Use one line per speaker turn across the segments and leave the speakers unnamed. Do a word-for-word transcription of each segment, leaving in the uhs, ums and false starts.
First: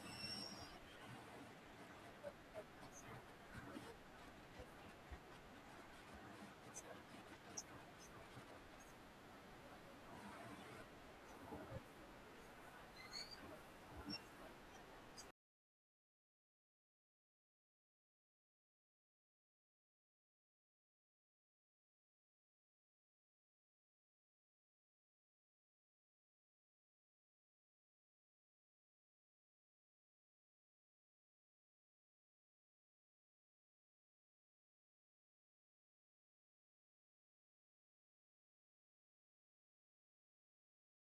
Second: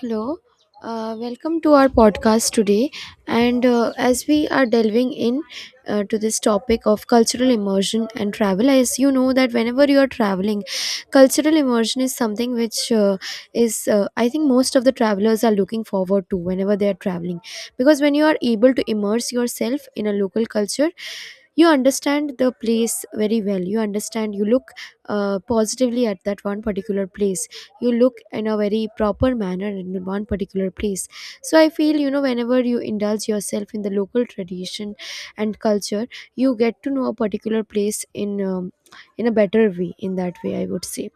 Hello, uh, welcome to our podcast today. And uh, as we are delving in uh, to this topic of cultural immersion and travel, as you know that whenever you are traveling, cultural immersion is something which uh, is uh, I think most of the travelers are looking forward to whenever they are traveling, because when you are able to immerse yourself in a local culture, you understand the place very well. You understand. You look uh, positively at that one particular place, you look in a very proper manner in one particular place. So I feel, you know, whenever you indulge yourself in the local tradition and culture, you get to know a particular place in um, in a better way, in that way I would say.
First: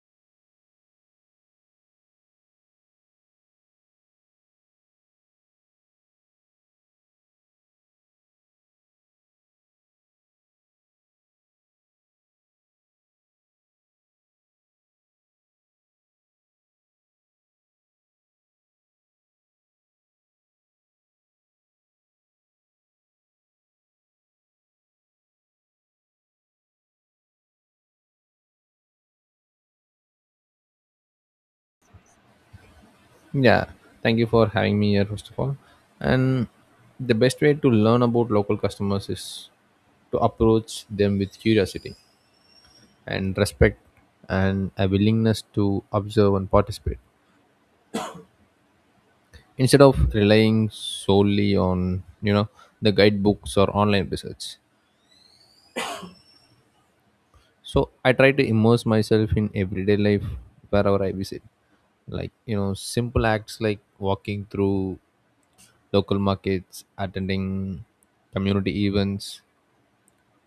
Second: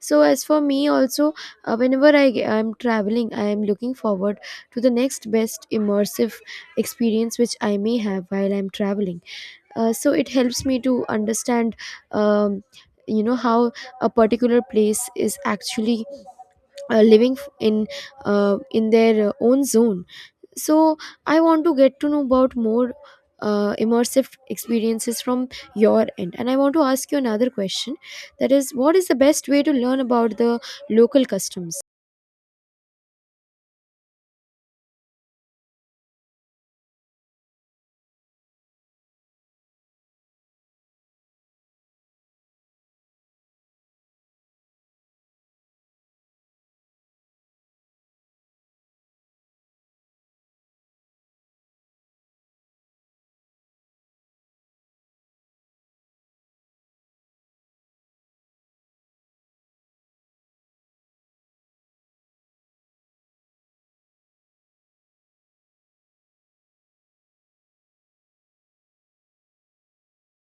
So as for me also, uh, whenever I am traveling, I am looking forward to the next best immersive experience which I may have while I'm traveling. Uh, so it helps me to understand um, you know how a particular place is actually uh, living f- in uh, in their uh, own zone. So I want to get to know about more uh, immersive experiences from your end, and I want to ask you another question, that is, what is the best way to learn about the local customs?
Yeah, thank you for having me here, first of all. And the best way to learn about local customers is to approach them with curiosity and respect and a willingness to observe and participate instead of relying solely on, you know, the guidebooks or online research. So I try to immerse myself in everyday life wherever I visit. Like, you know, simple acts like walking through local markets, attending community events,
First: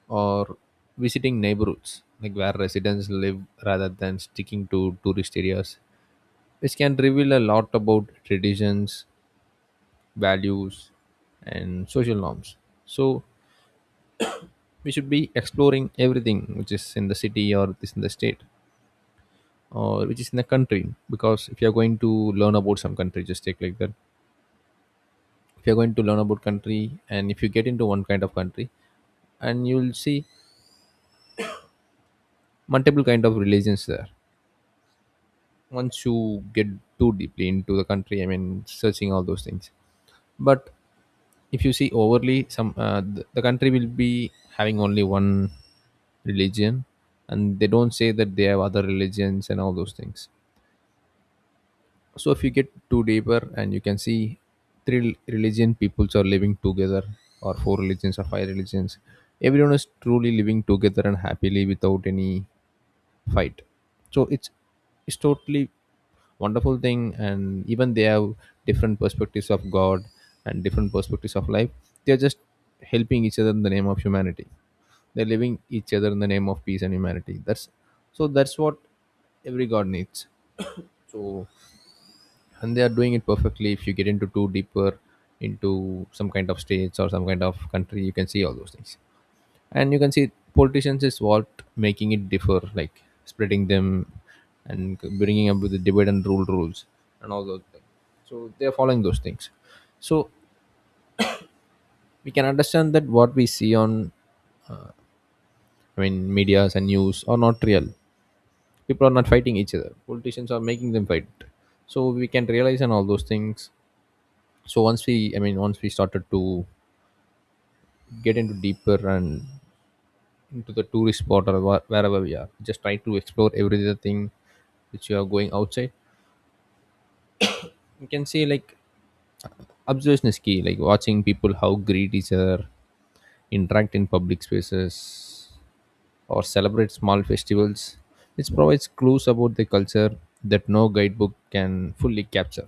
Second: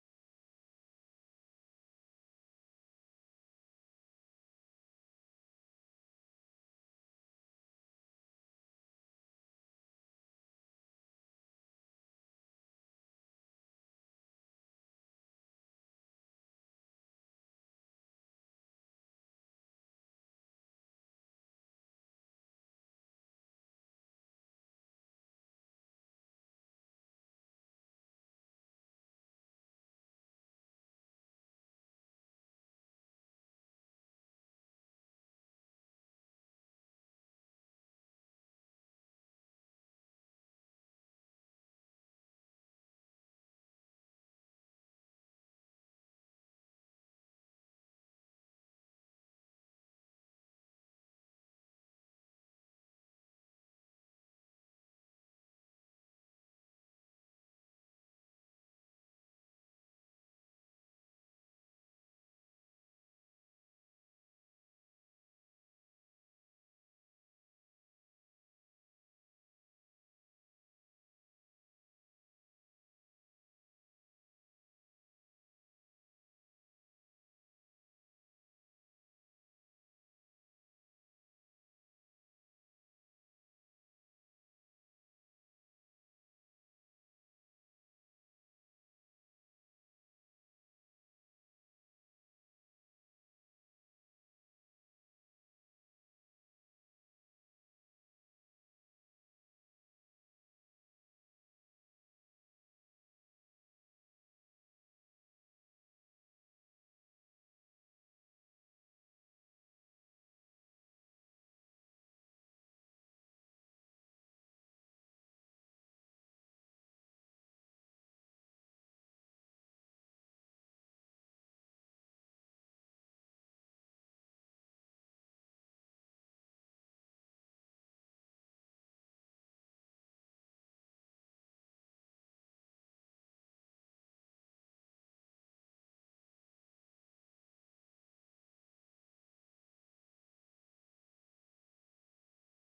or visiting neighborhoods like where residents live rather than sticking to tourist areas, which can reveal a lot about traditions, values, and social norms. So we should be exploring everything which is in the city or is in the state or which is in the country, because if you are going to learn about some country, just take like that. If you are going to learn about country and if you get into one kind of country, and you'll see multiple kind of religions there. Once you get too deeply into the country, i mean searching all those things. But if you see overly some uh, the, the country will be having only one religion, and they don't say that they have other religions and all those things. So if you get too deeper, and you can see three rel- religion peoples are living together, or four religions or five religions, everyone is truly living together and happily without any fight. So it's it's totally wonderful thing, and even they have different perspectives of god and different perspectives of life. They're just helping each other in the name of humanity. They're living each other in the name of peace and humanity, that's so that's what every god needs. So and they are doing it perfectly. If you get into too deeper into some kind of states or some kind of country, you can see all those things. And you can see politicians is what making it differ, like spreading them and bringing up with the divide and rule rules and all those things. So they're following those things. So we can understand that what we see on, i mean medias and news are not real. People are not fighting each other, politicians are making them fight. So we can realize on all those things. So once we I mean once we started to get into deeper and into the tourist spot or wha- wherever we are, just try to explore every other thing. Which you are going outside, you can see like observation is key, like watching people how greet each other, interact in public spaces, or celebrate small festivals, which provides clues about the culture that no guidebook can fully capture.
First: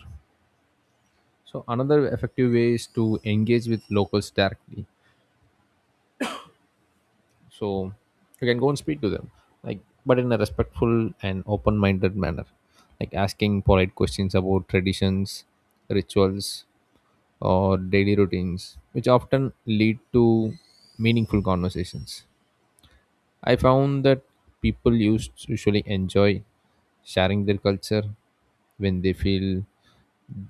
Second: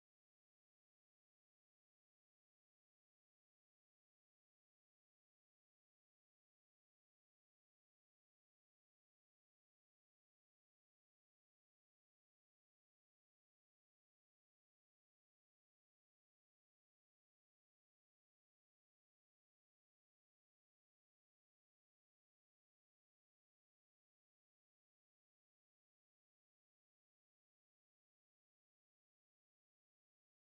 So another effective way is to engage with locals directly. So you can go and speak to them, like, but in a respectful and open-minded manner, like asking polite questions about traditions, rituals, or daily routines which often lead to meaningful conversations. I found that people used usually enjoy sharing their culture when they feel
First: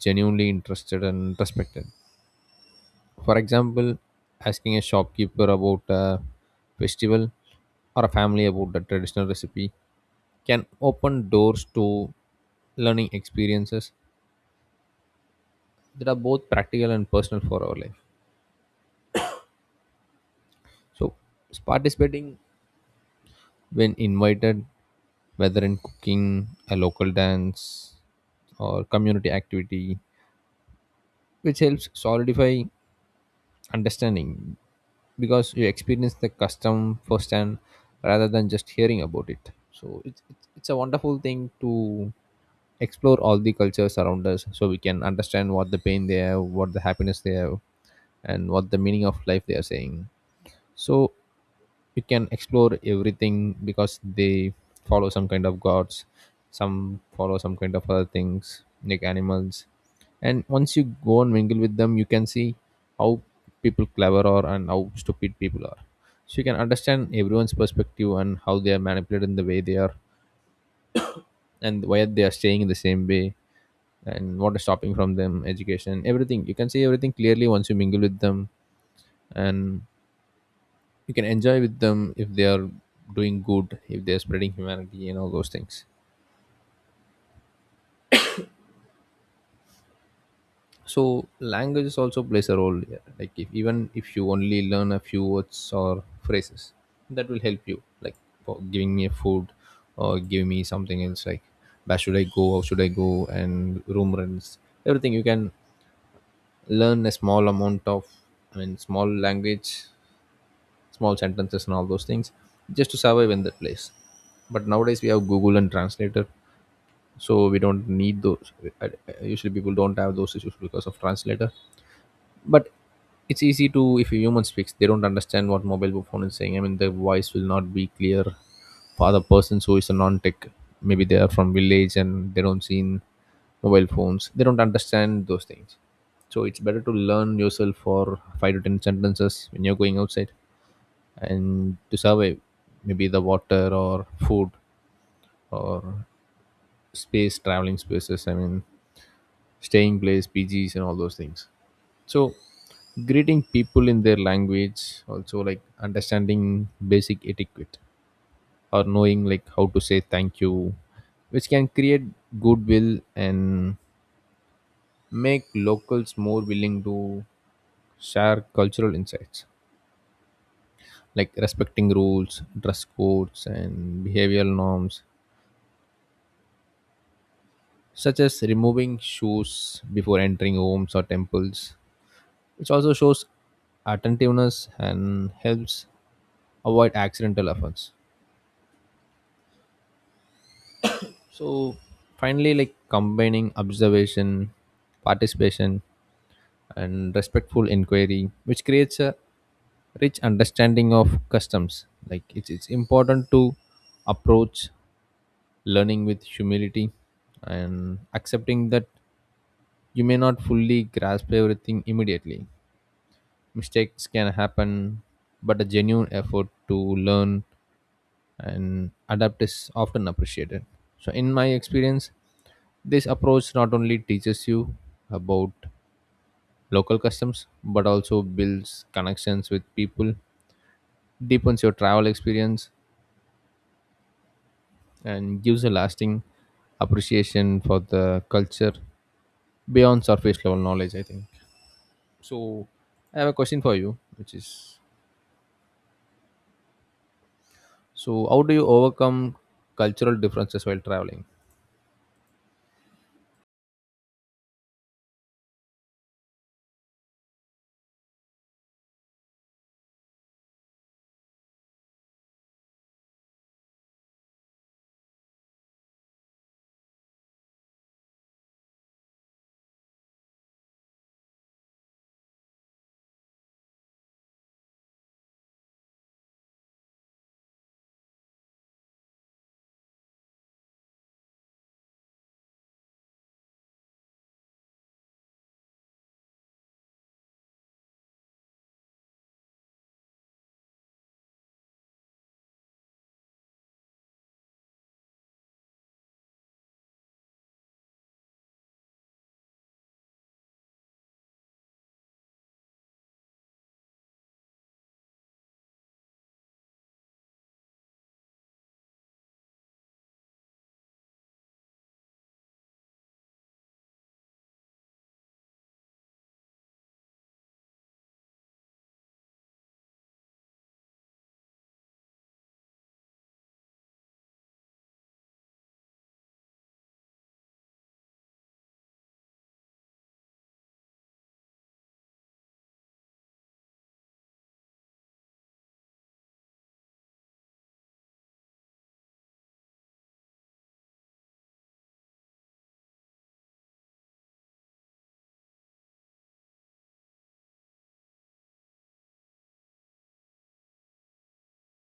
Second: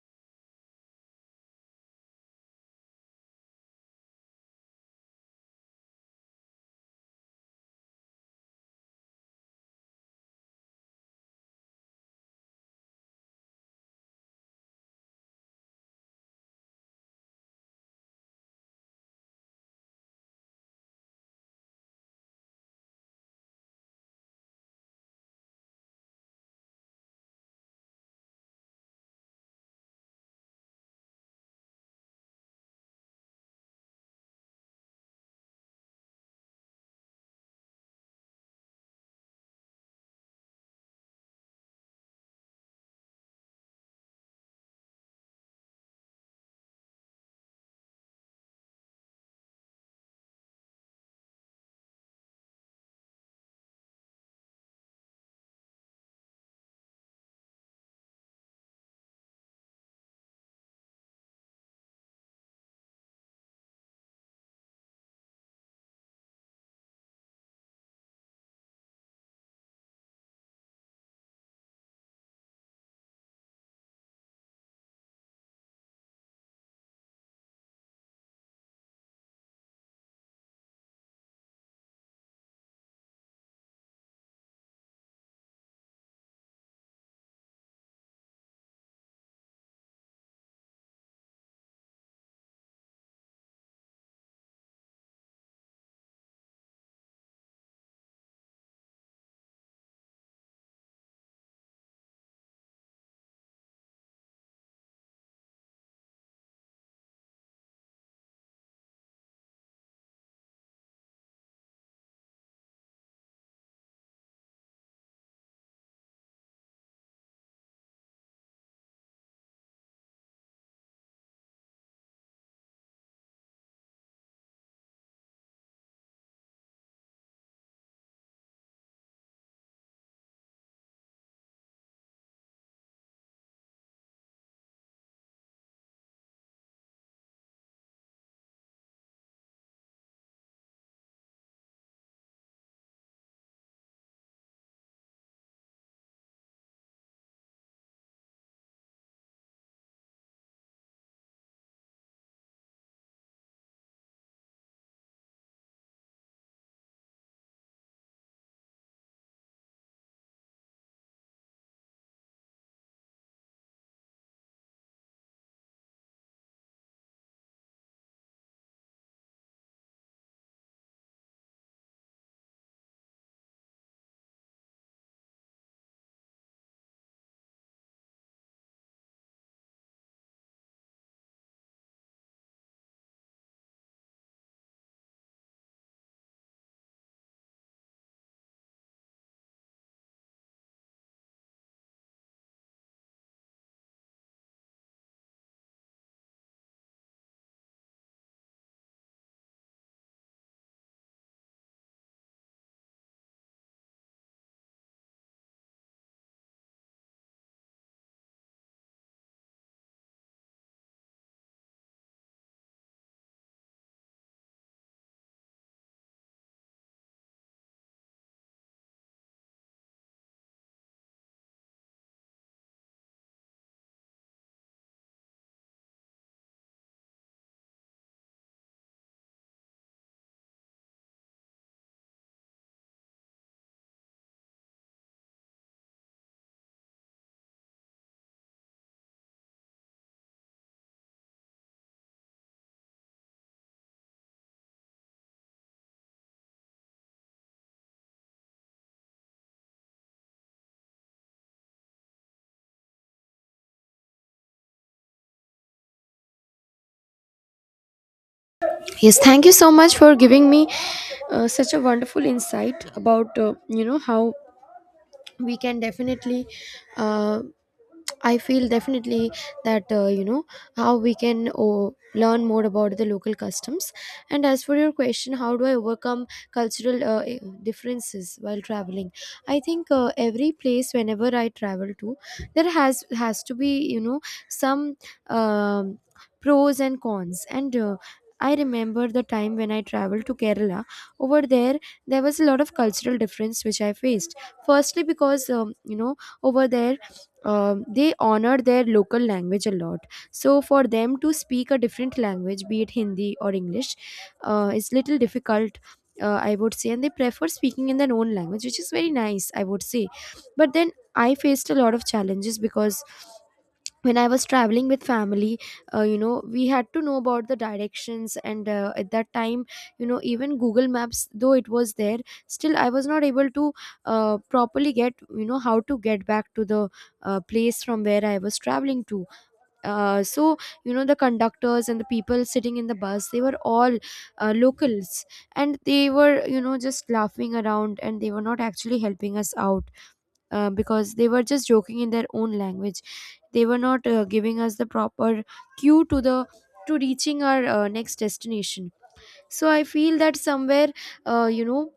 genuinely interested and respected. For example, asking a shopkeeper about a festival or a family about the traditional recipe can open doors to learning experiences that are both practical and personal for our life. So, participating when invited, whether in cooking, a local dance, or community activity, which helps solidify understanding because you experience the custom firsthand rather than just hearing about it. So it's, it's it's a wonderful thing to explore all the cultures around us, so we can understand what the pain they have, what the happiness they have, and what the meaning of life they are saying. So you can explore everything because they follow some kind of gods, some follow some kind of other things like animals. And once you go and mingle with them, you can see how people clever are and how stupid people are. So you can understand everyone's perspective and how they are manipulated in the way they are, and why they are staying in the same way, and what is stopping from them, education, everything. You can see everything clearly once you mingle with them. And you can enjoy with them if they are doing good, if they are spreading humanity and all those things. So languages also plays a role here, like if even if you only learn a few words or phrases, that will help you, like for giving me a food or giving me something else, like where should I go, how should I go, and room rents, everything. You can learn a small amount of, i mean small language, small sentences and all those things, just to survive in that place. But nowadays we have google and translator, so we don't need those. I- I- usually people don't have those issues because of translator. But it's easy to, if a human speaks, they don't understand what mobile phone is saying, i mean the voice will not be clear for the person who is a non-tech. Maybe they are from village and they don't see in mobile phones, they don't understand those things. So it's better to learn yourself for five to ten sentences when you're going outside and to survive, maybe the water or food, or space traveling spaces, i mean staying place, P Gs, and all those things. So, greeting people in their language, also like understanding basic etiquette or knowing like how to say thank you, which can create goodwill and make locals more willing to share cultural insights, like respecting rules, dress codes, and behavioral norms, such as removing shoes before entering homes or temples, which also shows attentiveness and helps avoid accidental offense. So finally, like combining observation, participation, and respectful inquiry, which creates a rich understanding of customs. Like it's it's important to approach learning with humility and accepting that you may not fully grasp everything immediately. Mistakes can happen, but a genuine effort to learn and adapt is often appreciated. So, in my experience, this approach not only teaches you about local customs but also builds connections with people, deepens your travel experience, and gives a lasting appreciation for the culture beyond surface level knowledge, I think. So, I have a question for you, which is, so, how do you overcome cultural differences while traveling?
Yes, thank you so much for giving me uh, such a wonderful insight about uh, you know how we can definitely uh, I feel definitely that uh, you know how we can, oh, learn more about the local customs. And as for your question, how do I overcome cultural uh, eh, differences while traveling? I think uh, every place whenever I travel to, there has has to be, you know, some um, pros and cons. And uh, I remember the time when I traveled to Kerala. Over there, there was a lot of cultural difference which I faced, firstly because, um, you know, over there um, they honor their local language a lot, so for them to speak a different language, be it Hindi or English, uh, is little difficult, uh, I would say, and they prefer speaking in their own language, which is very nice, I would say. But then I faced a lot of challenges because when I was traveling with family, uh, you know, we had to know about the directions, and uh, at that time, you know, even Google Maps, though it was there, still I was not able to uh, properly get, you know, how to get back to the uh, place from where I was traveling to. Uh, so, you know, the conductors and the people sitting in the bus, they were all uh, locals, and they were, you know, just laughing around, and they were not actually helping us out uh, because they were just joking in their own language. They were not uh, giving us the proper cue to the to reaching our uh, next destination. So I feel that somewhere, uh, you know,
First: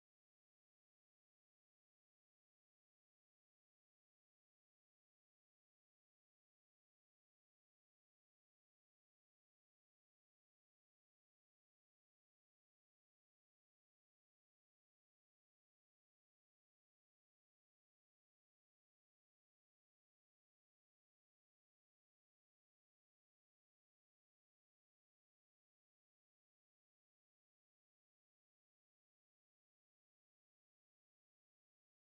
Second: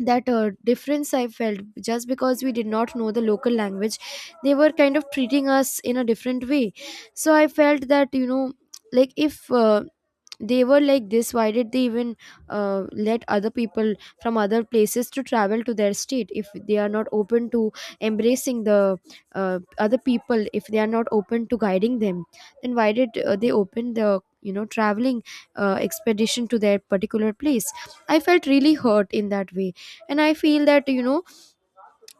that uh, difference I felt just because we did not know the local language, they were kind of treating us in a different way. So I felt that, you know, like if uh, they were like this, why did they even uh, let other people from other places to travel to their state if they are not open to embracing the uh, other people, if they are not open to guiding them, then why did uh, they open the, you know, traveling uh, expedition to their particular place? I felt really hurt in that way. And I feel that, you know,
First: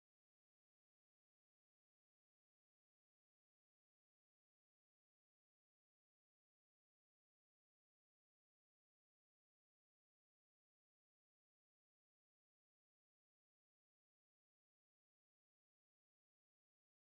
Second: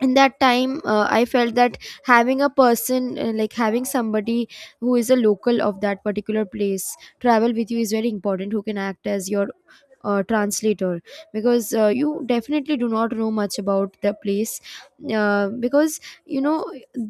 in that time, uh, I felt that having a person, uh, like having somebody who is a local of that particular place travel with you, is very important, who can act as your uh, translator, because uh, you definitely do not know much about the place, uh, because, you know,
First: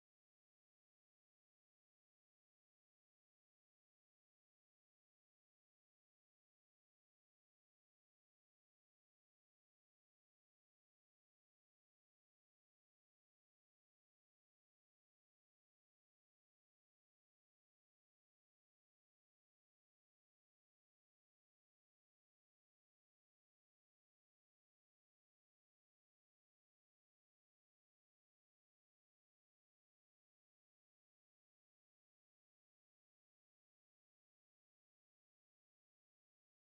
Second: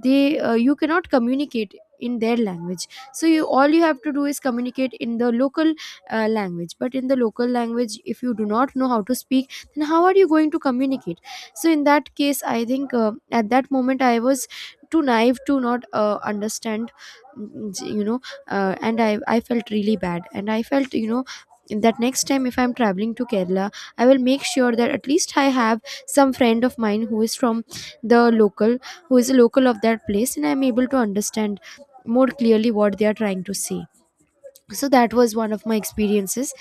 they uh, you cannot communicate in their language. So you, all you have to do is communicate in the local uh, language, but in the local language, if you do not know how to speak, then how are you going to communicate? So in that case, I think uh, at that moment I was too naive to not uh, understand, mm, you know. Uh, and i i felt really bad, and I felt, you know, that next time if I'm traveling to Kerala, I will make sure that at least I have some friend of mine who is from the local who is a local of that place, and I'm able to understand more clearly what they are trying to say. So that was one of my experiences.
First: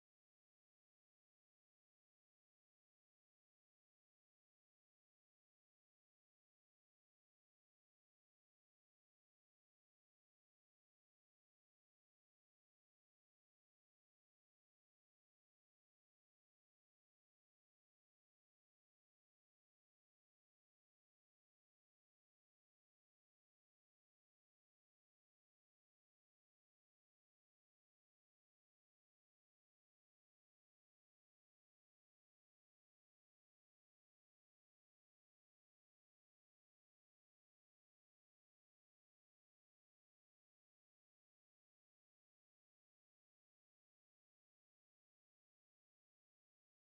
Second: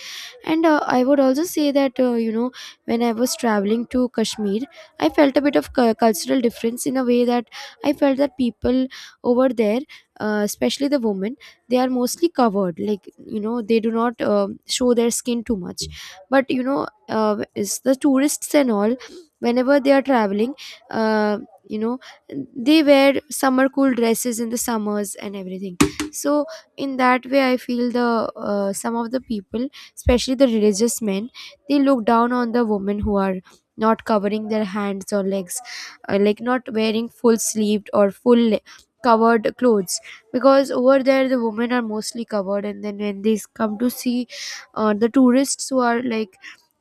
And uh, I would also say that, uh, you know, when I was traveling to Kashmir, I felt a bit of cu- cultural difference, in a way that I felt that people over there, uh, especially the women, they are mostly covered, like, you know, they do not uh, show their skin too much. But you know, uh, it's the tourists and all, whenever they are traveling, uh, you know, they wear summer cool dresses in the summers and everything. So in that way, I feel the uh, some of the people, especially the religious men, they look down on the women who are not covering their hands or legs, uh, like not wearing full sleeved or full le- covered clothes, because over there the women are mostly covered, and then when they come to see uh, the tourists who are like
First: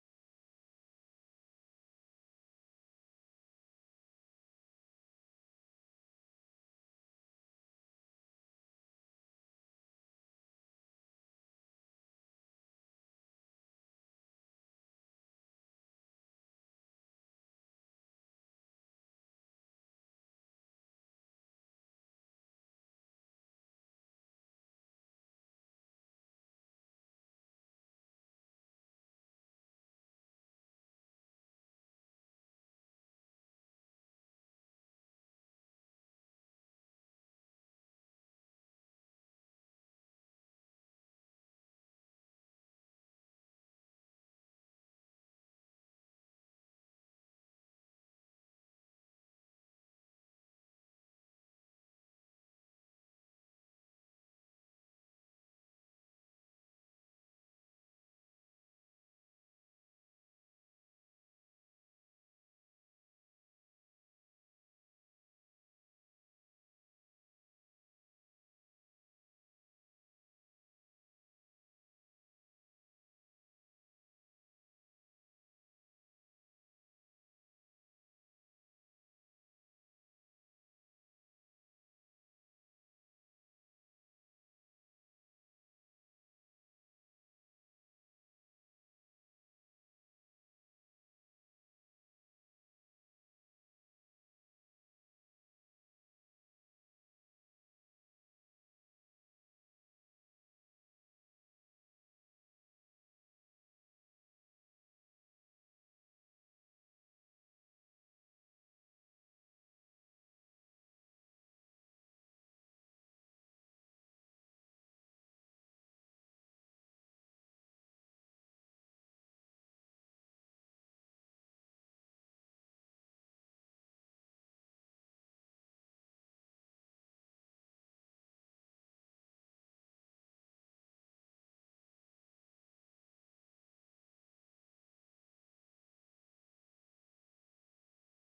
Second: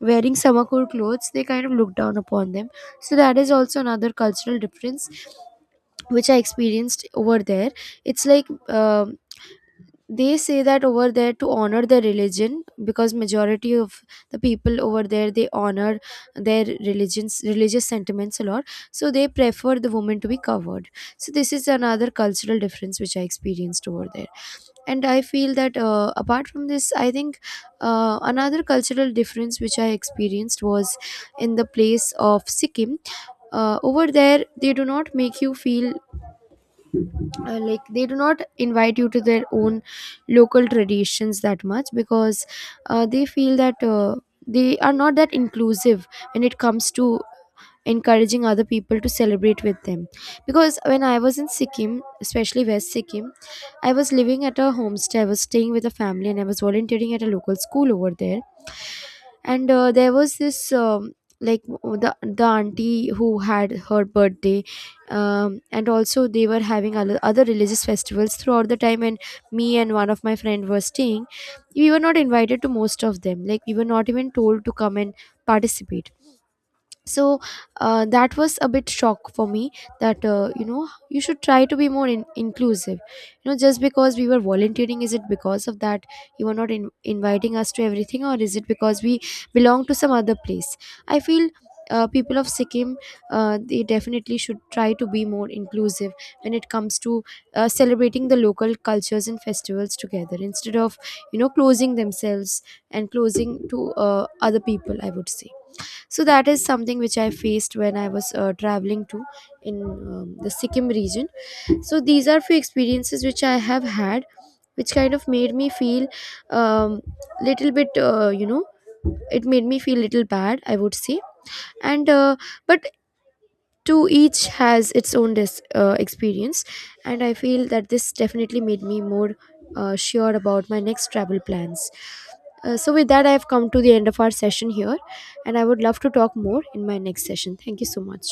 wearing samakur clothes, they kind of look down upon them. So that is also another cultural difference which I experienced over there. It's like, um they say that over there, to honor their religion, because majority of the people over there, they honor their religions religious sentiments a lot, so they prefer the woman to be covered. So this is another cultural difference which I experienced over there. And I feel that, uh, apart from this, I think uh, another cultural difference which I experienced was in the place of Sikkim. Uh, over there, they do not make you feel uh, like they do not invite you to their own local traditions that much, because uh, they feel that uh, they are not that inclusive when it comes to encouraging other people to celebrate with them. Because when I was in Sikkim, especially West Sikkim, I was living at a homestay, I was staying with a family, and I was volunteering at a local school over there. And uh, there was this, um, like w- the the auntie who had her birthday, um, and also they were having other other religious festivals throughout the time, and me and one of my friend were staying, we were not invited to most of them, like we were not even told to come and participate. So uh, that was a bit shock for me, that, uh, you know, you should try to be more in- inclusive. You know, just because we were volunteering, is it because of that you are not in- inviting us to everything, or is it because we belong to some other place? I feel uh, people of Sikkim uh, they definitely should try to be more inclusive when it comes to uh, celebrating the local cultures and festivals together, instead of, you know, closing themselves and closing to uh, other people, I would say. So that is something which I faced when I was uh, traveling to in um, the Sikkim region. So these are few experiences which I have had, which kind of made me feel, um, little bit, uh, you know, it made me feel little bad, I would say. And uh, but to each has its own dis- uh, experience. And I feel that this definitely made me more uh, sure about my next travel plans. Uh, so with that, I have come to the end of our session here, and I would love to talk more in my next session. Thank you so much.